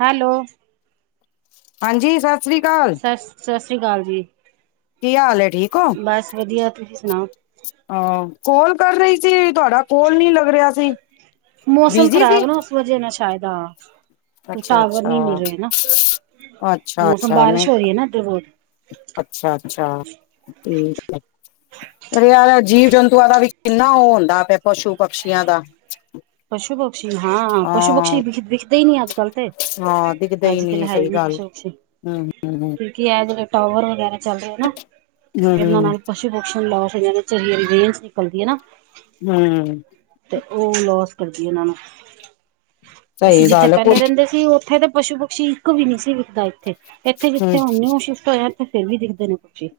Hello, ਹਾਂਜੀ, ਸਤਿ ਸ੍ਰੀ ਅਕਾਲ। ਸ ਸਤਿ ਸ਼੍ਰੀ ਅਕਾਲ ਜੀ। ਕੀ ਹਾਲ ਏ, ਠੀਕ। ਬਸ ਵਧੀਆ, ਤੁਸੀਂ ਸੁ ਆਹ ਕੋਲ ਕਰ ਰ‌ਈ ਸੀ, ਤੁਆਡਾ ਕੋਲ ਨੀ ਲੱਗ ਰਿਆ ਸੀ। ਮੌਸਮ ਬਿਜੀ ਸੀ ਖ਼ਰਾਬ ਏ ਨਾ, ਉਸ ਵਜੇ ਨਾਲ ਸ਼ਾਇਦ ਆ। ਕੁਛ ਅੱਛਾ ਟਾਵਰ ਅੱਛਾ ਨੀ ਮਿਲ ਰੇ ਨਾ। ਅੱਛਾ ਮੌਸਮ ਅੱਛਾ ਮੈਂ ਬਾਰਿਸ਼ ਹੋ ਰੀ ਏ ਨਾ ਏਧਰ ਬੋਤ। ਅੱਛਾ ਅੱਛਾ ਠੀਕ ਏ। ਓ ਯਾਰ ਐ ਜੀਵ -ਜੰਤੂਆਂ ਦਾ ਵੀ ਕਿੰਨਾ ਓ, ਹੁੰਦਾ ਪਿਆ ਪਸ਼ੂ, ਪਕਸ਼ੀਆਂ ਦਾ। ਪਸ਼ੂ -ਪਕਸ਼ੀ ਹਾਂ, ਪਸ਼ੂ- ਪਕਸ਼ੀ ਦਿਖਦੇ ਈ ਨੀ ਅੱਜ ਕੱਲ। ਤੇ ਹਾਂ ਦਿਖਦੇ ਹੀ ਅੱਜ ਕੱਲ ਨਹੀਂ ਹੈ ਵੀ ਸਹੀ ਨੀ ਗੱਲ ਪਸੂ਼-ਪਕਸ਼ੀ। [unintelligible] ਕਿਉਂਕਿ ਐ ਜੜੇ ਟਾਵਰ ਵਗੈਰਾ ਚੱਲ ਰੇ ਨਾ। ਹੂੰ ਇਹਨਾਂ ਹੂੰ। ਨਾਲ ਪਸ਼ੂ- ਪਕਸੀ਼ ਲਾਸ ਦੇ‌ ਵਿਚ ਜੇੜੀ ਰੇਨਸ ਨਿਕਲਦੀ ਏ ਨਾ। ਹੂੰਅ ਤੇ ਓ ਲੋਸ ਕਰਦੀ ਓਨਾਂ ਨੂੰ, ਸਹੀ ਅਸੀਂ ਜਿੱਥੇ ਗੱਲ ਕੁ ਪੈਲੇ ਰੈਂਦੇ ਸ ਕਿ ਓਥੇ ਤੇ ਪਸ਼ੂ -ਪਕਸ਼ੀ ਇੱਕ ਵੀ ਨੀ ਸੀ ਵਿਖਦਾ ਏਥੇ। ਏਥੇ ਹਮ ਜਿੱਥੇ ਹੁਣ ਨਿਊ ਸ਼ਿਫਟ ਹੋਏ ਏਥੇ ਫੇਰ ਵੀ ਦਿਖਦੇ ਨੇ ਪਕਛੀ।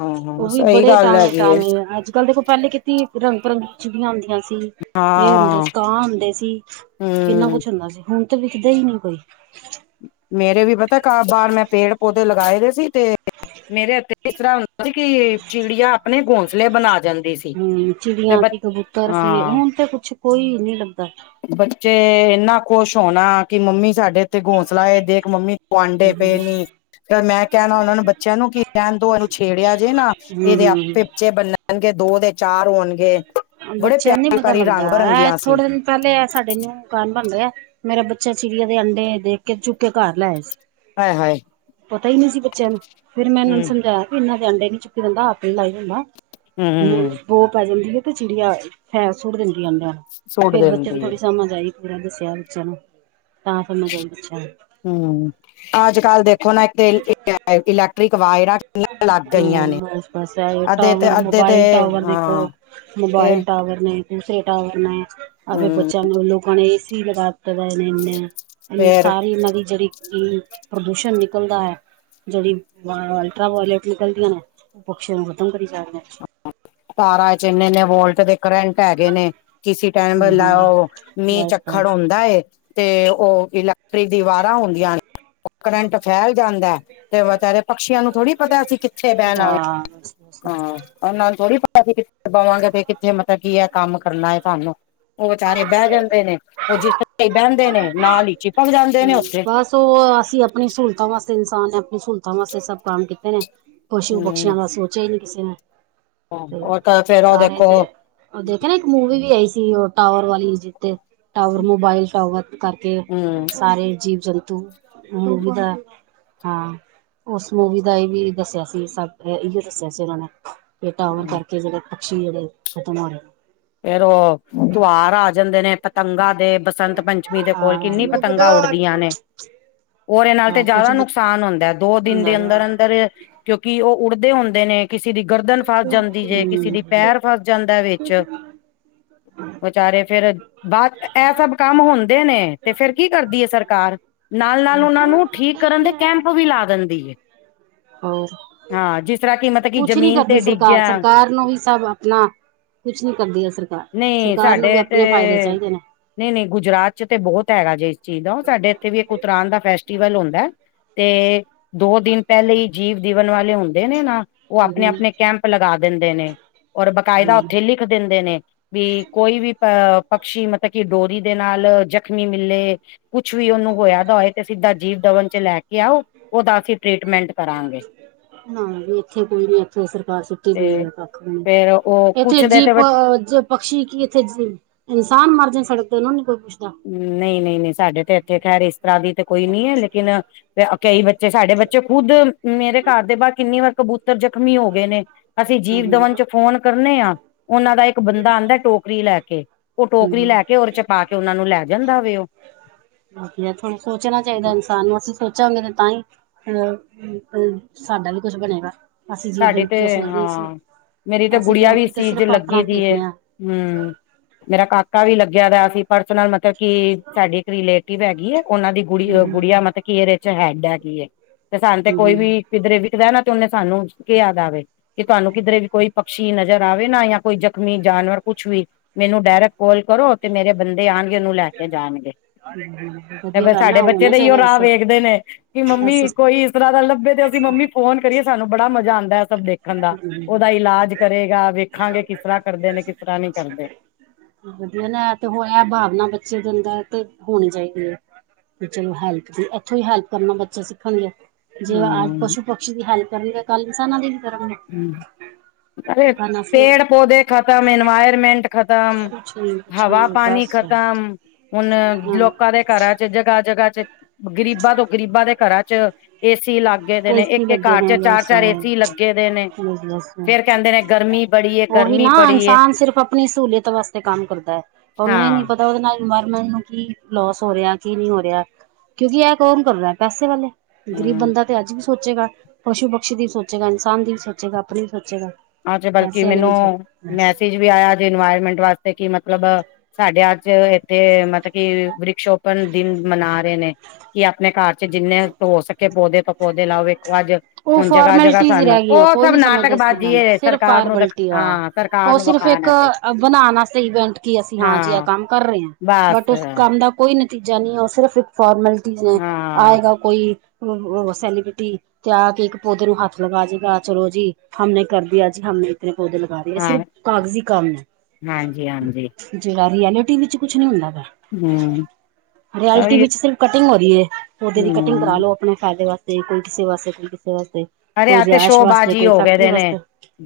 ਹਾਂ ਓ ਹਾਂ ਵੀ ਸਹੀ ਬੜੇ ਗੱਲ ਟਾਵੇਂ ਹੈਗੀ ਹੈ -ਟਾਵੇਂ ਆ। ਅੱਜ ਕੱਲ ਦੇਖੋ ਪੈਲੇ ਕਿ ਕੀ ਰੰਗ ਭਰੰਗੀ ਚਿੜੀਆਂ ਆਂਦੀਆਂ ਸੀ, ਏ ਹੁੰਦੇ ਹਾਂ ਸੀ, ਕਾਂ ਹੁੰਦੇ ਸੀ। ਕਿੰਨਾ ਹਮ ਕੁਛ ਹੁੰਦਾ ਸੀ, ਹੁਣ ਤੇ ਵਿਖਦੇ ਈ ਨੀ ਕੋਈ। ਮੇਰੇ ਵੀ ਪਤਾ ਕਾ ਬਾਰ ਮੈਂ ਪੇੜ -ਪੌਦੇ ਲਗਾਏ ਦੇ ਸੀ। ਤੇ ਮੇਰੇ ਏਥੇ ਇਸ ਤਰ੍ਹਾਂ ਹੁੰਦਾ ਸੀ ਕੀ ਚਿੜੀਆਂ ਆਪਣੇ ਘੋਂਸ ਹੂੰ ਚਿੜੀਆਂ ਸੀ, ਕਬੂਤਰ ਸੀ, ਹਾਂ ਹੁਣ ਤੇ ਕੁਛ ਕੋਈ ਨੀ ਲੱਭਦਾ। ਬੱਚੇ ਏਨਾ ਖੁਸ਼ ਹੋਣਾ ਕੀ ਮੰਮੀ ਸਾਡੇ ਤੇ ਘੋਂਸਲਾ ਏ, ਦੇਖ ਮੰਮੀ [unintelligible] ਆਂਡੇ ਪਏ ਹੂੰ-ਹੂੰ ਨੀ। ਫੇਰ ਮੈਂ ਕੈਣਾ ਓਨਾਂ ਨੂੰ ਬੱਚਿਆਂ ਨੂੰ, ਕੀ ਰੈਣ ਦੋ ਏਨੂੰ ਛੇੜਿਆ ਜੇ ਨਾ। ਏਦੇ ਆਪੇ ਬੱਚੇ ਬਨੰਣ ਬਨਣਗੇ। ਦੋ ਦੇ ਚਾਰ ਹੋਣਗੇ। ਬੜੇ ਬੱਚਿਆਂ ਨੂੰ ਨੀ ਪਿਆਰੀ ਪਤਾ ਪਿਆਰੀ ਲੱਗਦਾ। ਰੰਗ ਐ ਬਿਰੰਗੀਆਂ ਸੀ ਥੋੜੇ ਦਿਨ ਪੈਲੇ ਆ ਸਾਡੇ ਨਿਊ ਮਕਾਨ ਬਣ ਰਿਆ। ਮੇਰਾ ਬੱਚੇ ਚਿੜੀਆਂ ਦੇ ਅੰਡੇ ਦੇਖ ਕੇ, ਚੁੱਕ ਕੇ ਘਰ ਲੈਆ ਸੀ। ਆਏ ਹਾਏ। ਪਤਾ ਨੀ ਸੀ ਬੱਚਿਆਂ ਨੂੰ, ਫੇਰ ਮੈਂ ਏਨਾਂ ਨੂੰ ਹੂੰ ਸਮਝਾਇਆ ਕੀ ਏਨਾਂ ਦੇ ਆਂਡੇ ਨੀ ਚੁੱਕੀ ਦਾ ਹੁੰਦਾ, ਹੱਥ ਨੀ ਲਾਈ ਦਾ ਹੁੰਦਾ। ਹੂੰ ਬੋ ਪੈ ਜਾਂਦੀ ਐ, ਤੇ ਚਿੜੀਆ ਫੈਰ ਸੁੱਟ ਦਿੰਦੀ ਆਂਡਾ। ਸੁੱਟ ਫੇਰ ਬੱਚਿਆਂ ਨੂੰ ਦਿੰਦੀ ਹੈ ਥੋੜੀ ਸਮਝ ਆਈ। ਪੂਰਾ ਦੱਸਿਆ ਬੱਚਿਆਂ ਨੂੰ, ਤਾਂ ਸਮਝ ਆਈ ਬੱਚਿਆਂ ਨੂੰ। ਹੂੰ ਅੱਜ-ਕੱਲ੍ਹ ਦੇਖੋ ਨਾ ਏਥੇ ਇਲੈਕਟ੍ਰਿਕ ਵਾਇਰਾਂ ਕਿੰਨੀਆਂ ਲੱਗ ਗਈਆਂ ਨੂੰ ਨੇ। ਬਸ ਬਸ ਐਈ ਆ, ਅੱਧੇ ਤੇ ਟਾਵਰ, ਅੱਧੇ ਤੇ ਮੋਬਾਈਲ ਟਾਵਰ ਦੇਖੋ। ਹਾਂ ਤੇ ਮੋਬਾਇਲ ਟਾਵਰ ਨੇ, ਦੂਸਰੇ ਟਾਵਰ ਨੇ ਆਪਦੇ ਹਮ ਬੱਚਿਆਂ ਨੂੰ ਲੋਕਾਂ ਨੇ ਏਸੀ ਲਗਾ ਤਦਾ ਏਨੇ ਏਨੇ। ਫੇਰ ਸਾਰੀ ਏਨਾਂ ਦੀ ਜੜੀ ਕੀ ਪ੍ਰਦੂਸ਼ਣ ਨਿਕਲਦਾ ਐ। ਜੜੀ ਅਲਟਰਾ ਵੌਇਲਟ ਨਿਕਲਦੀਆਂ ਨੇ, ਓ ਪਕਸ਼ੀਆਂ ਨੂੰ ਖ਼ਤਮ ਕਰੀ ਜਾਰੀਆਂ। ਤਾਰਾਂ 'ਚ ਏਨੇ-ਏਨੇ ਵੋਲਟ ਦੇ ਕਰੰਟ ਹੈਗੇ ਨੇ, ਕਿਸੀ ਟੈਮ ਨੇ ਹਮ ਲਾਓ ਬਸ ਮੀਂਹ-ਚੱਖੜ ਬਸ ਹੁੰਦਾਏ - ਤੇ ਓ ਇਲੈਕਟ੍ਰਿਕ ਦੀ ਵਾਰਾਂ ਹੁੰਦੀਆਂ ਨੇ, ਓ ਕਰੰਟ ਫੈਲ ਜਾਂਦਾ। ਤੇ ਵਚਾਰੇ ਪਕਸ਼ੀਆਂ ਨੂੰ ਥੋੜੀ ਪਤਾ, ਅਸੀਂ ਕਿੱਥੇ ਬੈਣਾ ਵੇ। ਵਾਹ ਬਸ ਬਸ ਓਨਾਂ ਨੂੰ ਥੋੜ੍ਹੀ ਪਤਾ ਅੱਸੀ ਕਿੱਥੇ ਬਵਾਂ ਗੇ ਤੇ ਕਿਥੇ ਮਤਬ ਕੀ ਐ ਕੰਮ ਕਰਨਾ ਏ ਸਾਨੂੰ। ਓ ਵਚਾਰੇ ਬੈ ਜਾਂਦੇ ਨੇ, ਓ ਜਿਸ ਤਰ੍ਹਾਂ ਈ ਬੈਂਦੇ ਨੇ ਨਾਲ ਈ। ਬਸ ਓ ਅਸੀਂ ਆਪਣੀ ਸੂਲਤਾਂ ਵਾਸਤੇ ਇਨਸਾਨ ਨੇ ਆਪਣੀ ਸੂਲਤਾਂ ਵਾਸਤੇ ਸਭ ਕੰਮ ਕੀਤੇ ਨੇ। ਪਸ਼ੂ-ਪਕਸ਼ੀਆਂ ਦਾ ਸੋਚਿਆ ਈ ਨੀ ਕਿਸੇ ਨੇ। ਓ ਫੇਰ ਓ ਦੇਖੋ। ਓ ਦੇਖਿਆ ਨਾ ਇੱਕ ਮੂਵੀ ਵੀ ਆਈ ਸੀ, ਓ ਟਾਵਰ ਵਾਲੀ ਜਿੱਥੇ ਟਾਵਰ ਮੋਬਾਇਲ ਟਾਵਰ ਕਰਕੇ ਹਮ ਸਾਰੇ ਜੀਵ-ਜੰਤੂ, ਮੂਵੀ ਦਾ ਹਾਂ, ਓਸ ਮੂਵੀ ਦਾ ਏ ਵੀ ਦੱਸੇਆ ਸੀ ਸਬ ਏਈਓ ਦੱਸੇਆ ਸੀ ਓਨਾਂ ਨੇ ਏ ਟਾਵਰ ਕਰਕੇ, ਜੇੜੇ ਪਕਸ਼ੀ ਜੇੜੇ ਖਤਮ ਹੋ ਰਏ ਨੇ। ਫੇਰ ਓ, ਤੁਆਰ ਆ ਜਾਂਦੇ ਨੇ ਪਤੰਗਾਂ ਦੇ ਬਸ ਬਸੰਤ ਪੰਚਮੀ ਦੇ ਕੋਲ ਕਿੰਨੀ ਪਤੰਗਾਂ ਹਾਂ ਉੱਡਦੀਆਂ ਨੇ। ਓਦੇ ਨਾਲ ਤੇ ਹਾਂ ਕੁਛ ਜ਼ਾਦਾ ਨੁਕਸਾਨ ਹੁੰਦਾ, ਦੋ ਦਿਨ ਦੇ ਹਮ ਅੰਦਰ-ਅੰਦਰ ਕਿਓਂਕੇ ਓ ਉੱਡਦੇ ਹੁੰਦੇ ਨੇ ਕਿਸੀ ਦੀ ਗਰਦਨ ਫਸ ਜਾਂਦੀ ਜੇ ਕਿਸੀ ਦੀ ਪੈਰ ਫੱਸ ਜਾਂਦਾ ਵਿੱਚ ਵਿਚਾਰੇ ਫੇਰ ਬਾ, ਐਹ ਸਬ ਕੰਮ ਹੁੰਦੇ ਨੇ ਤੇ ਫੇਰ ਕੀ ਕਰਦੀ ਐ ਸਰਕਾਰ? ਨਾਲ-ਨਾਲ ਓਨਾਂ ਨੂੰ ਠੀਕ ਕਰਨ ਦੇ ਕੈਂਪ ਹੋਰ ਵੀ ਲਾ ਦੰਦੀ ਏ। ਹੋਰ ਹਾਂ, ਜਿਸ ਤਰਾਂ ਕੀ ਮਤਲ ਕੀ ਜ਼ਮੀਨ ਤੇ ਡੀ ਸਰਕਾਰ ਗਿਆ ਸਰਕਾਰ ਨੂੰ ਵੀ ਸਬ ਅਪਨਾ ਕੁਛ ਨੀ ਕਰਦੀ ਐ ਸਰਕਾਰ, ਸਰਕਾਰ ਨੂੰ ਵੀ ਆਪਨੇ ਫਾਇਦੇ ਚਾਈਦੇ ਨੇ। ਨਈਂ-ਨਈਂ ਗੁਜਰਾਤ ਚ ਤੇ ਬੋਤ ਹੈਗਾ ਜੇ ਇਸ ਚੀਜ਼ ਦਾ ਓ ਸਾਡੇ ਇੱਥੇ ਵੀ ਇੱਕ ਉਤਰਾਨ ਦਾ ਫੈਸਟੀਵਲ ਹੁੰਦਾ ਤੇ, ਦੋ ਦਿਨ ਪੈਲੇ ਈ ਜੀਵ ਜੀਵਨ ਵਾਲੇ ਹੁੰਦੇ ਨੇ ਨਾ, ਓ ਹਮ ਆਪਣੇ-ਆਪਣੇ ਕੈਂਪ ਲਗਾ ਦਿੰਦੇ ਨੇ ਔਰ ਬਕਾਇਦਾ ਉੱਥੇ ਲਿਖ ਦਿੰਦੇ ਨੇ ਵੀ ਕੋਈ ਵੀ ਅ ਪਕਸ਼ੀ ਮਤਲਬ ਕਿ ਡੋਰੀ ਦੇ ਨਾਲ ਜਖਮੀ ਮਿਲੇ ਕੁੱਛ ਵੀ ਓਨੂੰ ਹੋਇਆਦਾ ਹੋਏ ਤੇ ਸਿੱਦਾ ਜੀਵ ਦਵਨ ਚ ਲੈ ਕੇ ਆਓ, ਓਦਾ ਅਸੀਂ ਟਰੀਟਮੈਂਟ ਕਰਾਂਗੇ। ਨਾ ਜੀ, ਏਥੇ ਕੋਈ ਨੀ ਏਥੇ ਸਰਕਾਰ ਸੁੱਤੀ ਪਈ ਤੇ ਐ ਕੱਖ ਵੀ ਨੀ ਫੇਰ ਉਹ ਏਥੇ ਕੁਛ ਏ ਦੇ ਜੀਵ ਤੇ ਪ ਪਕਸ਼ੀ ਕੀ ਇੱਥੇ ਜ ਇਨਸਾਨ ਮਰ ਜਾਨ ਸੜਕ ਤੇ ਓਨਾਂ ਨੂੰ ਨੀ ਕੋਈ ਪੁੱਸ਼ਦਾ। ਨਈਂ-ਨਈਂ-ਨਈਂ, ਸਾਡੇ ਤੇ ਇੱਥੇ ਖੈਰ ਇਸ ਤਰਾਂ ਦੀ ਤੇ ਕੋਈ ਨੀ ਐ ਲੇਕਿਨ ਕਈ ਬੱ ਸਾਡੇ ਬੱਚੇ ਖੁੱਦ ਮੇਰੇ ਘਰ ਦੇ ਬਾਰ ਕਿੰਨੀ ਵਾਰ ਕਬੂ ਤਰ ਜ਼ਖ਼ਮੀ ਹੋ ਗਏ ਨੇ, ਅਸੀਂ ਜੀਵ-ਦਵਨ ਚ ਫੋਨ ਕਰਨੇ ਆਂ ਓਨਾਂ ਦਾ ਇੱਕ ਬੰਦਾ ਆਂਦਾ ਟੋਕਰੀ ਲੈ ਕੇ, ਓ ਟੋਕਰੀ ਲੈ ਵਧੀਆ ਕੇ ਓਦੇ ਚ ਪਾ ਕੇ ਓਨਾ ਨੂੰ ਲੈ ਜਾਂਦਾ ਵੇ ਓ, ਹਾਂ। ਸਾਨੂੰ ਅਸੀਂ ਸੋਚਾਂਗੇ ਤੇ ਤਾਂ ਈ ਅ ਸਾਡਾ ਵੀ ਕੁਸ਼ ਬਣੇਗਾ। ਅਸੀਂ ਜੀਵ ਸਾਡੀ ਤੇ ਜੰਤੂ ਸੋਚਦੇ ਸੀ ਹਾਂ ਮੇਰੀ ਤੇ ਅਸੀਂ ਗੁਡੀਆ ਵੀ ਇਸ ਲੋਕੀ ਤਾਂ ਚੀਜ ਚ ਸਿਰਫ਼ ਆਪਣਾ ਲੱਗੀ ਦੀ ਐ। ਦੇਖਦੇ ਹਾਂ। ਹੂੰ, ਮੇਰਾ ਕਾਕਾ ਵੀ ਲੱਗੇਆ ਦਾ ਅਸੀਂ ਪਰਸਨਲ ਮਤਲ ਕੀ ਸਾਡੀ ਇੱਕ ਰਿਲੇ ਟਿੱਵ ਹੈਗੀ ਐ, ਓਨਾਂ ਦੀ ਗੁਡ ਹੂੰ ਗੁਡੀਆ ਮਤਲ ਕੀ ਏਦੇ ਚ ਹੈਡ ਹੈਗੀ ਐ ਤੇ ਸਾਨੂੰ ਤੇ ਹੂੰ ਕੋਈ ਹੂੰ ਵੀ ਕਿੱਦਰੇ ਵਿਖਦਾ ਨਾ ਤੇ ਓਨੇ ਸਾਨੂੰ ਕਿਆ ਦਾ ਵੇ ਕਿ ਤੁਆਨੂੰ ਕਿਧਰੇ ਵੀ ਕੋਈ ਪਕਸ਼ੀ ਨਜ਼ਰ ਆਵੇ ਨਾ ਯਾਂ ਕੋਈ ਜ਼ਖ਼ਮੀ ਜਾਨਵਰ ਕੁਛ ਵੀ ਮੈਨੂੰ ਡਾਇਰੈਕਟ ਕਾੱਲ ਕਰੋ ਤੇ ਮੇਰੇ ਬੰਦੇ ਆਣਗੇ, ਓਨੂੰ ਲੈ ਕੇ ਜਾਣਗੇ। ਤੇ ਵਧੀਆ ਫੇਰ ਗੱਲ ਆ ਸਾਡੇ ਬੱਚੇ ਹੋਣਾ ਦਾ ਈ ਓ ਚਾਹੀਦਾ ਰਾ ਵੈਸੇ ਵੇਖਦੇ ਨੇ ਕਿ ਐਸੀ ਮੰਮੀ ਕੋਈ ਲੱਭੇ ਤੇ ਅਸੀਂ ਮੰਮੀ ਫੋਨ ਕਰੀਏ ਸਾਨੂੰ ਬੜਾ ਮਜਾ ਆਂਦਾ ਏ ਸਬ ਦੇਖ ਦੇੇਖਣ ਦਾ, ਓਦਾ ਹੂੰ, ਇਲਾਜ ਕਰੇਗਾ ਵੇਖਾਂਗੇ ਕਿਸ ਤਰਾਂ ਕਰਦੇ ਨੇ, ਕਿਸ ਤਰਾਂ ਨਈਂ ਕਰਦੇ। ਵਦੀਆ ਨਾ, ਐ ਤੇ ਹੋ ਐ ਭਾਵਨਾ ਬੱਚੇ ਦੇ ਅੰਦਰ ਤੇ ਹੋਣੀ ਚਾਈਦੀ ਐ। ਤੇ ਚਲੋ ਹੈਲਪ ਦੀ, ਇੱਥੋਂ ਈ ਹੈਲਪ ਕਰਨਾ ਬੱਚਾ ਸਿੱਖਣਗੇ। ਜਿਵੇਂ ਅੱਜ ਹਮ ਪਸ਼ੂ-ਪਕਸ਼ੀ ਦੀ ਹੈਲਪ ਕਰਨਗੇ, ਕੱਲ ਇਨਸਾਨਾਂ ਦੀ ਵੀ ਕਰਨਗੇ। ਹੂੰ, ਵਰਨਾ ਫਿਰ ਪੇੜ-ਪੌਦੇੇ ਖਤਮ, ਇਨਵਾਇਰਮੈਂਟ ਖਤਮ ਕੁਛ ਨੀ ਕੁਛ ਨੀ ਹਵਾ ਪਾਨੀ ਬਸ ਖਤਮ, ਹੁਨ ਹਾਂ। ਲੋਕਾਂ ਦੇ ਘਰਾਂ ਜਗਾ-ਜਗਾ ਚ ਗਰੀਬਾਂ ਤੋਂ ਗਰੀਬਾਂ ਦੇ ਘਰਾਂ ਚ ਏਸੀ ਲਾਗ ਗੇਦੇ ਨੇ ਇਸ ਹੀ ਇੱਕ-ਇੱਕ ਲੱਗੇ ਘਰ ਨੇ ਚ ਬਸ ਚਾਰ-ਚਾਰ ਏਸੀ ਲੱਗੇ ਦੇ ਨੇ ਬਸ ਬਸ ਫੇਰ ਕੈਂਦੇ ਨੇ ਗਰਮੀ ਬੜੀ ਐ, ਉਹੀ ਗਰਮੀ ਨਾ ਬੜੀ ਐ। ਇਨਸਾਨ ਸਿਰਫ਼ ਆਪਣੀ ਸਹੂਲੀਅਤ ਵਾਸਤੇ ਕੰਮ ਕਰਦਾ ਐ ਓਨੂੰ ਏ ਨੀ ਪਤਾ ਓਦੇ ਨਾਲ ਇਨਵਾਇਰਮੈਂਟ ਨੂੰ ਕੀ ਲੋਸ ਹੋ ਰਿਆ ਕੀ ਨਈਂ ਹੋ ਰਿਆ। ਕਿਓਂਕਿ ਏ ਕੌਮ ਕਰ ਰਾ ਪੈਸੇ ਵਾਲੇ। ਗ਼ਰੀਬ ਹੂੰ ਬੰਦਾ ਤੇ ਅੱਜ ਵੀ ਸੋਚੇਗਾ, ਪਸ਼ੂ ਪਕਸ਼ੀ ਦੀ ਵੀ ਸੋਚੇਗਾ, ਇਨਸਾਨ ਦੀ ਵੀ ਸੋਚੇਗਾ, ਆਪਨੀ ਵੀ ਸੋਚੇਗਾ। ਅੱਜ ਬਲਕਿ ਪੈਸੇ ਵਾਲੇ ਮੈਨੂੰ ਨਹੀਂ ਸੋਚਦੇ। ਮੈਸਿਜ ਵੀ ਆਇਆ ਅੱਜ ਇਨਵਾਇਰਮੈਂਟ ਵਾਸਤੇ ਕੀ ਮਤਲਬ ਸਾਡੇ ਅੱਜ ਏਥੇ ਮਤਲਬ ਕੀ ਵਿਸ਼ੋਪਨ ਦਿਨ ਮਨਾ ਰਏ ਨੇ, ਕੇ ਆਪਨੇ ਘਰ ਚ ਜਿੰਨੇ ਹੋ ਸਕੇ ਪੌਦੇ ਤੋਂ ਪੌਦੇ ਲਾਵੇ ਓ ਅੱਜ, ਉਹ ਹੁਨ ਜਗਾ-ਜਗਾ ਫੋਰਮੈਲਿਟੀਜ਼ ਹੀ ਸਾਨੂੰ ਰਹਿ ਗਈਆਂ ੲ ਕੋਈ ਸਬ ਨੀ ਨਾਟਕ ਸਮਝਦਾ ਇਸ ਬਾਜ ਜੀ ਗੱਲਾਂ ਨੂੰ ਏ ਸਿਰਫ ਸਰਕਾਰ ਨੂੰ ਫਾਰਮੈਲਿਟੀ ਆ ਸਰਕਾਰ ਉਹ ਨੂੰ ਵਖਾਨ ਵਾਸਤੇ। ਕੀ ਅਸੀਂ ਹਾਂ ਜੀ ਆਹ ਕੰਮ ਕਰ ਰਏ ਆਂ ਬਟ ਉਸ ਹਾਂ ਕੰਮ ਦਾ ਕੋਈ ਨਤੀਜਾ ਨੀ ਐ ਓ ਸਿਰਫ਼ ਇੱਕ ਫੋਰਮੈਲਿਟੀਜ਼ ਨੇ, ਹਾਂ ਆਏਗਾ ਕੋਈ ਸੈਲੀਬ੍ਰਿਟੀ ਤੇ ਆ ਕੇ ਇੱਕ ਪੌਦੇ ਨੂੰ ਹੱਥ ਲਗਾ ਜੇਗਾ ਚਲੋ ਜੀ ਹਮਨੇ ਕਰ ਦੀਆ ਜੀ ਹਮਨੇ ਇਤਨੇ ਪੌਦੇ ਲਗਾ ਏ ਹਾਂ ਸਿਰਫ ਕਾਗਜ਼ੀ ਕੰਮ ਹਾਂਜੀ ਐ। ਹਾਂਜੀ ਜੇੜਾ ਰਿਐਲਿਟੀ ਵਿੱਚ ਕੁਛ ਨੀ ਹੁੰਦਾ ਗਾ, ਹੂੰ ਰਿਐਲਿਟੀ ਉਹੀ ਵਿੱਚ ਸਿਰਫ ਕਟਿੰਗ ਹੋ ਰੀ ਏ, ਪੌਦੇ ਦੀ ਕਟਿੰਗ ਕਰਾ ਹੂੰ ਲੋ ਆਪਨੇ ਫੈਦੇ ਵਾਸਤੇ ਕੋਈ ਕਿਸੇ ਵਾਸਤੇ ਕੋਈ ਕਿਸੇ ਵਾਸਤੇ। ਅਰੇ ਕੋਈ ਐ ਤੇ ਰਿਹਾਇਸ਼ ਵਾਸਤੇ ਸ਼ੋਬਾਜ਼ੀ ਕੋਈ ਹੋ ਗਏ ਫੈਕਟਰੀ ਦੇ ਨੇ। ਵਾਸਤੇ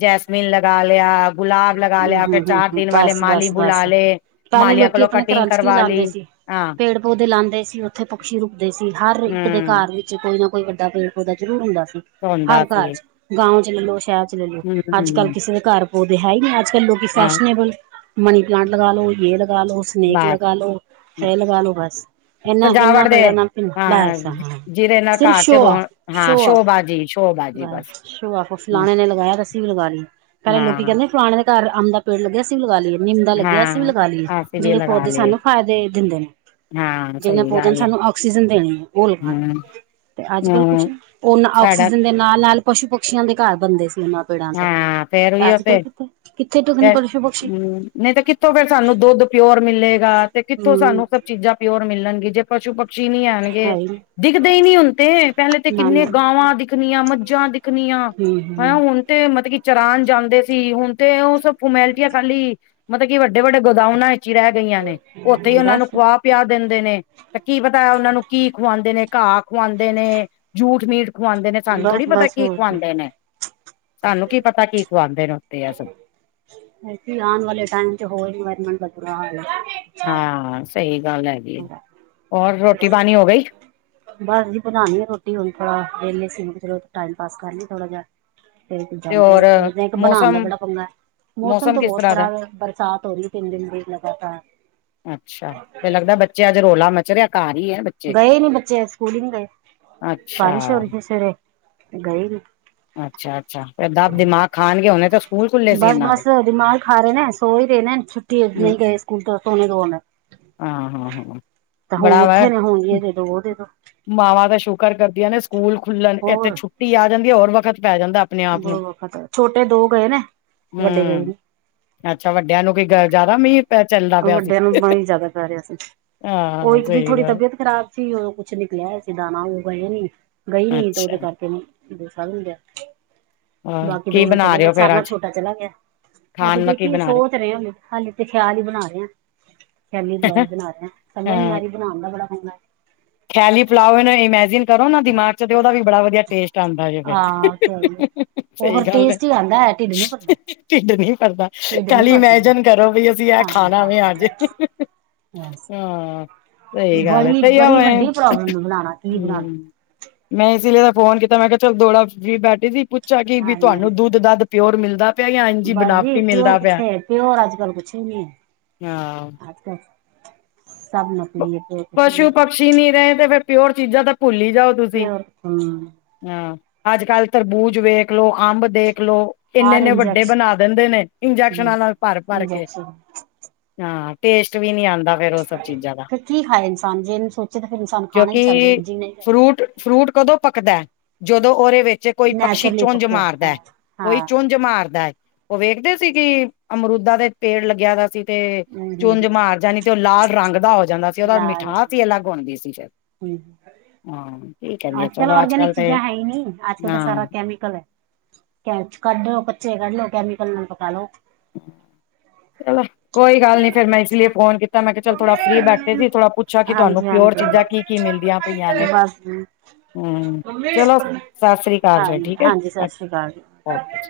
ਜੈਸਮੀਨ ਲਗਾ ਲਿਆ, ਗੁਲਾਬ ਲਗਾ ਹੂੰ ਲਿਆ, ਫਿਰ ਚਾਰ ਦਿਨ ਵਾਲੇ ਮਾਲੀ ਬੁਲਾ ਲੇ। ਪੈਲੇ ਲੋਕੀ ਆਪਨੇ ਘਰਾਂ ਚ ਕੀ ਲਾਂਦੇ ਸੀ। ਹਾਂ ਪੇੜ ਪੌਦੇ ਲਾਂਦੇ ਸੀ ਓਥੇ ਪਕਸ਼ੀ ਰੁਕਦੇ ਸੀ ਹਰ ਇੱਕ ਦੇ ਹਮ ਘਰ ਵਿੱਚ ਕੋਈ ਨਾ ਕੋਈ ਵੱਡਾ ਪੇੜ ਪੌਦਾ ਜ਼ਰੂਰ ਹੁੰਦਾ ਸੀ, ਹੁੰਦਾ ਹਰ ਘਰ ਸੀ ਚ ਗਾਓਂ ਚ ਲੈ ਲੋ ਸ਼ੈਰ ਲੈ ਲੋ, ਅੱਜ-ਕੱਲ ਹਮ ਕਿਸੇ ਦੇ ਘਰ ਪੌਦੇ ਹੈ ਈ ਨਈਂ ਅੱਜ-ਕੱਲ ਲੋਕੀ ਹਾਂ ਫੈਸ਼ਨਏਬਲ ਮਨੀ ਪਲਾਂਟ ਲਗਾਲੋ ਯੇ ਲਗਾਲੋ ਉਸ ਸਨੇਕ ਬਸ ਲਗਾ ਲੋ, ਐ ਲਗਾ ਲੋ ਬਸ, ਏਨਾ-ਏਨਾ ਸਜਾਵਟ ਦੇ ਪੇੜਾਂ ਨਾਲ ਬ ਬਸ ਜਿ- ਹਾਂ ਜਿਹਦੇ ਨਾਲ ਸਿਰਫ ਘਰ ਸ਼ੋ ਚ ਰੋ ਔਫ ਸ਼ੋ ਹਾਂ ਔਫ ਸ਼ੋਬਾਜੀ ਸ਼ੋਬਾਜੀ ਬਸ ਸ਼ੋ ਔਫ ਹੂੰ, ਫਲਾਣੇ ਨੇ ਲਗਾਇਆ ਤਾਂ ਅਸੀਂ ਵੀ ਲਗਾ ਲੀਏ। ਸਾਰੇ ਲੋਕੀ ਹਾਂ ਕੈਂਦੇ ਫਲਾਨੇ ਦੇ ਘਰ ਅੰਮ ਦਾ ਪੇੜ ਲੱਗਿਆ ਅਸੀਂ ਵੀ ਲਗਾ ਲੀਏ ਨਿੰਮ ਦਾ ਲੱਗਿਆ ਅਸੀ ਵੀ ਹਾਂ ਲਗਾ ਲੀਏ, ਅਸੀਂ ਵੀ ਜੇੜੇ ਲਗਾ ਪੌਦੇ ਲਏ ਸਾਨੂੰ ਫੈਦੇ ਦਿੰਦੇ ਨੇ। ਹਾਂ ਜਿਨੇ ਸਹੀ ਪੌਦੇ ਨੇ ਗੱਲ ਹੈ ਸਾਨੂੰ ਆਕਸੀਜਨ ਦੇਨੇ ਐ ਓ ਲਗਾਨ। ਹਮ ਤੇ ਅੱਜ-ਕੱਲ ਕੁਛ ਹਮ ਓ ਸਾਡਾ ਆਕਸੀਜਨ ਦੇ ਨਾਲ-ਨਾਲ ਪਸ਼ੂ ਪਕਸ਼ੀਆਂ ਦੇ ਘਰ ਬਨਦੇ ਸੀ ਓਨਾਂ ਹੂੰ, ਫੇਰ ਵੀ ਓ ਤੇ ਕਿੱਥੇ ਟਿਕਣ ਫੇਰ ਪਸ਼ੂ ਪਕਸ਼ੀ ਹੂੰ ਨਈਂ ਤਾਂ ਕਿ ਕਿੱਥੋਂ ਫਿਰ ਸਾਨੂੰ ਦੁੱਧ ਪਿਓਰ ਮਿਲੇਗਾ ਤੇ ਕਿੱਥੋਂ ਹੂੰ ਸਾਨੂੰ ਸਭ ਚੀਜ਼ਾਂ ਪਿਓਰ ਮਿਲਨਗੀ ਜੇ ਪਸ਼ੂ-ਪਕਸ਼ੀ ਨੀ ਆਨਗੇ। ਹੈ ਹੀ ਨੀ। ਦਿਖਦੇ ਈ ਨਈ ਹੁਨ ਤੇ ਪੈਲੇ ਤੇ ਨਾ ਕਿੰਨੇ ਨਾ ਗਾਵਾਂ ਦਿਖਨੀਆਂ, ਮੱਝਾਂ ਦਿਖਨੀਆਂ। ਕੀ ਹੂੰ ਤੇ ਮਤਲਬ ਕੀ ਚਰਾਨ ਜਾਂਦੇ ਸੀ ਹੁਨ ਤੇ ਓ ਸਬ ਫਮੈਲਿਟੀਆਂ ਖਾਲੀ। ਮਤਲਬ ਕੀ ਵੱਡੇ-ਵੱਡੇ ਗੋਦਾਵਨਾਂ ਵਿੱਚ ਈ ਰੈ ਗਈਆਂ ਨੇ, ਓਥੇ ਈ ਓਨਾਂ ਨੂੰ ਬਸ ਖੁਆ ਪਿਆ ਦਿੰਦੇ ਨੇ, ਤੇ ਕੀ ਪਤਾ ਓਨਾਂ ਨੂੰ ਕੀ ਖਵਾਂਦੇ ਨੇ ਘਾਅ ਖਵਾਂਦੇ ਨੇ ਜੂਠ ਮੀਠ ਖਵਾਂਦੇ ਨੇ, ਸਾਨੂੰ ਥੋੜੀ ਬਸ ਪਤਾ ਬਸ ਕੀ ਹੋਰ ਖਵਾਂਦੇ ਨੇ। ਸਾਨੂੰ ਕੀ ਪਤਾ ਕੀ ਖਵਾਂਦੇ ਨੇ ਓਥੇ ਐ ਸਬ। ਆਨ ਵਾਲੇ ਟੈਮ ਚ ਹੋਰ ਇਨਵਾਰਮੈਂਟ ਦਾ ਬੁਰਾ ਹਾਲ ਏ। ਹਾਂ, ਸਈ ਗੱਲ ਐ। [inaudible] ਬਸ ਜੀ ਬਨਾਨੀ ਆ ਰੋਟੀ ਹੁਨ ਥੋੜਾ ਜਾ ਵੇਲੇ ਸੀ ਮਖਾਂ ਚਲੋ ਟਾਈਮ ਪਾਸ ਕਰ ਲੀਏ ਥੋੜਾ ਜਾ। ਫ਼ਿਰ ਇਕ ਤੇ ਜਾਂਦੇ ਹੋਰ ਹੋਏ ਤੇ ਇੱਕ ਬਨਾਨ ਦਾ ਮੌਸਮ ਬੜਾ ਪੰਗਾ। ਮੌਸਮ ਤੋ ਕਿਸ ਬੋਤ ਤਰ੍ਹਾਂ ਦਾ ਖ਼ਰਾਬ ਐ ਬਰਸਾਤ ਹੋ ਰਈ ਤਿੰਨ ਦਿਨ ਦੀ ਲਗਾਤਾਰ। ਅੱਛਾ ਤੇ ਲੱਗਦਾ ਬੱਚੇ ਅੱਜ ਰੋਲਾਂ ਮਚਰੇਆ ਘਰ ਈ ਐਂ। ਗਏ ਨੀ ਬੱਚੇ ਸਕੂਲ ਈ ਨੀ ਗਏ, ਅੱਛਾ ਬਾਰਿਸ਼ ਹੋ ਰਈ ਸੀ ਸਵੇਰੇ ਗਏ ਨੀ। ਅੱਛਾ-ਅੱਛਾ ਏਦਾਂ ਦਿਮਾਗ਼ ਖਾਨਗੇ ਹੁਨੇ ਤਾਂ ਸਕੂਲ ਖੁੱਲੇ ਸੀ ਬਸ- ਇਹਨਾਂ ਦੇ ਬਸ ਦਿਮਾਗ ਖਾ ਰਹੇਂ ਨੇ ਸੋ ਰਹੇਂ ਨੇ ਛੁੱਟੀ ਹੈਗੀ ਐਂ ਹੂੰ, ਨਈ ਗਏ ਸਕੂਲ ਤਾਂ ਸੋਣੇ ਦੋ ਹਮੇਂ। ਹਾਂ- ਹਾਂ, ਹਾਂ ਬੜਾਂ ਵੈ। ਉੱਠੇ ਨੇ ਹੁਣ ਇਹ ਦੇ ਦੋ ਉਹ ਦੇ ਦੋ ਮਾਵਾਂ ਤੇ ਸ਼ੁਕਰ ਕਰਦੀਆਂ ਨੇ ਸਕੂਲ ਖੁੱਲਣ ਇੱਥੇ ਹੋਰ ਛੁੱਟੀ ਆਂ ਜਾਂਦੀ ਹੈ ਹੋਰ ਵਕਤ ਪੈ ਜਾਂਦਾ। ਆਪਣੇ ਆਪ ਨੂੰ ਬੋਤ ਵਕਤ ਏ ਛੋਟੇ ਦੋ ਗਏ ਨੇ, ਵੱਡੇ ਗਏ ਹਮ ਨੀਂ। ਅੱਛਾ ਵੱਡਿਆਂ ਨੂੰ ਕੋਈ ਜਾ਼ਦਾ ਮੀਂਹ ਚੱਲਦਾ ਪਿਆਂ ਸੀ। ਵੱਡਿਆਂ ਨੂੰ ਬੜਾ ਹੀ ਜ਼ਿਆਦਾ ਰਿਹਾ ਸੀ ਉਹ ਹਾਂ ਇੱਕ ਦੀ ਸਹੀ ਥੋੜੀ ਗੱਲ ਤਬੀਅਤ ਖ਼ਰਾਬ, ਸੀ ਉਦੋਂ ਕੁੱਛ ਨਿਕਲ਼ਿਆ ਸੀ ਦਾਣਾ ਉਹ ਗਏ ਨੀ ਗਈਂ ਨੀ ਤੇ ਅੱਛਾ ਉਹਦੇ ਕਰਕੇ, ਦੂਸਰਾ ਵੀ ਨੀ ਗਿਆ। ਹੋਰ ਬਾਕੀ ਕੀ ਦੋਨੋਂ ਬਣਾ ਚਲੇ ਰਹੇ ਗਏ, ਹੋ ਫੇਰ ਸਾਰਿਆਂ ਅੱਜ ਛੋਟਾ ਚਲਾ ਗਿਆਂ, ਅੱਜ ਖਾਣ ਨੂੰ ਕੀ ਦੇਖੀਏ ਬਣਾ ਸੋਚ ਰਹੇਂ ਹਾਲੇ। ਹਾਲੇ ਤੇ ਖ਼ਿਆਲ ਹੀ ਬਣਾ ਰਹੇਂ ਹਾਂ ਖ਼ਿਆਲੀ ਰਹੇ ਪਲਾਓ ਬਣਾਂ ਰਹੇਂ ਆ ਸਮਝ ਨੀ ਆ ਰਹੀਂ ਬਣਾਨ ਦਾ ਬੜਾਂ ਪੰਗਾਂ ਐ। ਖ਼ਿਆਲੀ ਪਲਾਓ ਹੋਏ ਨਾ ਇਹ ਮੈਜ਼ਨ, ਕਰੋ ਨਾ ਦਿਮਾਗ਼ ਚ ਤੇ ਉਹਦਾ ਵੀ ਬੜਾਂ ਵਧੀਆਂ ਟੇਸਟ ਆਂਦਾ ਹੈ ਜੇ ਫੇਰ, ਹਾਂ ਸਹੀ ਗੱਲ ਐ। ਐ ਢਿੱਡ ਨੀ ਭਰਨਾਂ। ਢਿੱਡ ਨੀ ਭਰਦਾ ਖਾਲੀ ਮੈਜਨ ਕਰੋ ਬਈ ਅਸੀਂ ਆਹ ਹਾਂ ਖਾਣਾਂ ਹਾਂ ਵੇ ਅੱਜ਼। ਹਾਂ ਹਾਂ ਸਹੀ ਗੱਲ ਐ, ਬੜੀ ਤਹੀ ਆਂ ਬੜੀ ਮੈਂ ਵੱਡੀ ਪ੍ਰੋਬਲਮ ਬਣਾਉਣਾ ਕੀ ਬਣਾਉਣਾ ਹੂੰ। ਮੈਂ ਇਸ ਲਈ ਤਾਂ ਫੋਨ ਕੀਤਾਂ ਮੈਂ ਕਿਹਾਂ ਚਲ ਥੋੜਾ ਫ੍ਰੀ ਬੈਠੀਂ ਸੀ ਪੁੱਛਾ ਕੀ ਵੀ ਹਾਂਜੀ ਤੁਹਾਨੂੰ ਹਾਂਜੀ ਦੁੱਧ- ਦੱਧ। ਪਿਓਂਰ ਮਿਲ਼ਦਾ। ਬਸ ਜੀ ਪਿਓਰ ਕਿੱਥੇ ਪਿਓਰ ਅੱਜ ਕੱਲ ਕੁੱਛ ਵੀ ਨੀ ਹਾਂ ਐ। ਸ ਸਭ ਨਕਲੀ ਏ। ਪਸ਼ੂ ਪਕਸ਼ੀ ਨਈ ਰਹੇ ਤੇ ਫੇਰ ਪਿਓਰ ਚੀਜ਼ਾਂ ਤਾਂ ਭੁੱਲ ਹੀ ਜਾਓ ਤੁਸੀਂ। ਹਾਂ ਅੱਜ ਕੱਲ ਤਰਬੂਜ਼ ਵੇਖ ਲੋ, ਅੰਬ ਦੇਖ਼ ਲੋ। ਇੰਨੇ- ਇੰਨੇ ਵੱਡੇ ਬਣਾਂ ਦਿੰਦੇਂ ਨੇ ਇੰਜੈਕਸ਼ਨਾਂ ਨਾਲ ਭਰ- ਭਰ ਕੇ। ਇੰਜੈਕਸ਼ਨ ਹਾਂ ਟੇਸਟ ਵੀ ਨੀ ਆਂਦਾ ਫ਼ੇਰ ਉ ਸਭ ਚੀਜ਼ਾਂ ਦਾ। ਫਿਰ ਕੀ ਖਾਏ ਇਨਸਾਨ ਜੇਨੂੰ ਸੋਚੇਂ ਤਾਂ ਫੇਰ ਇਨਸਾਨ ਖਾਣਾਂ ਈ ਛੱਡਦੇ ਕਿਉਂਕਿ ਜੀਣਾਂ ਹੀ ਛਡ- ਫਰੂਟ ਫਰੂਟ ਕਦੋਂ ਪੱਕਦਾ ਐ, ਜਦੋਂ ਉਹਦੇ ਵਿੱਚ- ਕੋਈ ਪਕਸ਼ੀ ਨੈਚੁਰਲੀ ਚੁੰਝ ਪੱਕਿਆ ਮਾਰਦਾ ਹਾਂ ਐ ਕੋਈ ਹਾਂ ਚੁੰਝ ਮਾਰਦਾ ਹੈ। ਉ ਵੇਖਦੇਂ ਸੀ ਕਿ ਅਮਰੂਦਾ ਦੇ ਪੇੜ ਲੱਗਿਆਂ ਦਾਂ ਸੀ। ਤੇ ਹੂੰ ਹੂੰ ਚੁੰਜ ਮਾਰ ਜਾਣੀਂ ਤੇ ਉਹ ਲਾਲ ਰੰਗ ਦਾ ਹੋ ਜਾਂਦਾ ਸੀ ਹੂੰ ਉਹਦਾ ਲਾਲ ਮਿਠਾਸ ਹੀ ਅਲੱਗ ਹੁੰਦੀਂ ਸੀ ਫੇਰ। ਹੂੰ। ਹਾਂ ਠੀਕ। ਅੱਜ ਕੱਲ ਔਰਗੈਨਿਕ ਚੀਜ਼ਾਂ ਹੈ ਹੀ ਨੀ ਅੱਜ ਕੱਲ ਤਾਂ ਸਾਰਾਂ ਹਾਂ ਕੈਮੀਕਲ ਐ। ਕੈਚ ਕੱਢੋ ਕੱਚੇ ਕੱਢ ਲੋ ਕੈਮੀਕਲ ਨਾਲ ਪਕਾਂ ਲੋ। ਚਲੋਂ। ਕੋਈ ਗੱਲ ਨੀ ਫੇਰ ਮੈਂ ਇਸ ਲਈ ਫ਼ੋਨ ਕੀਤਾਂ ਮੈਂ ਕਿਹਾਂ ਚੱਲ ਥੋੜਾਂ ਫ੍ਰੀ ਬੈਠੇਂ ਸੀ ਥੋੜਾਂ ਪੁੱਛਾ ਕੀ ਤੁਹਾਂਨੂੰ। ਹਾਂਜੀ ਪਿਓਰ ਹਾਂਜੀ ਚੀਜ਼ਾਂ ਕੀ- ਕੀ ਮਿਲਦੀਆਂ ਪਈਆਂ ਨੇਂ। ਬਸ ਜੀ, ਹੂੰ ਚਲੋ ਸਤਿ ਸ੍ਰੀ ਅਕਾਲ ਹਾਂਜੀ ਠੀਕ ਹਾਂਜੀ ਸਤਿ ਹੈ ਸ਼੍ਰੀ ਅਕਾਲ ਓਕੇ ਜੀ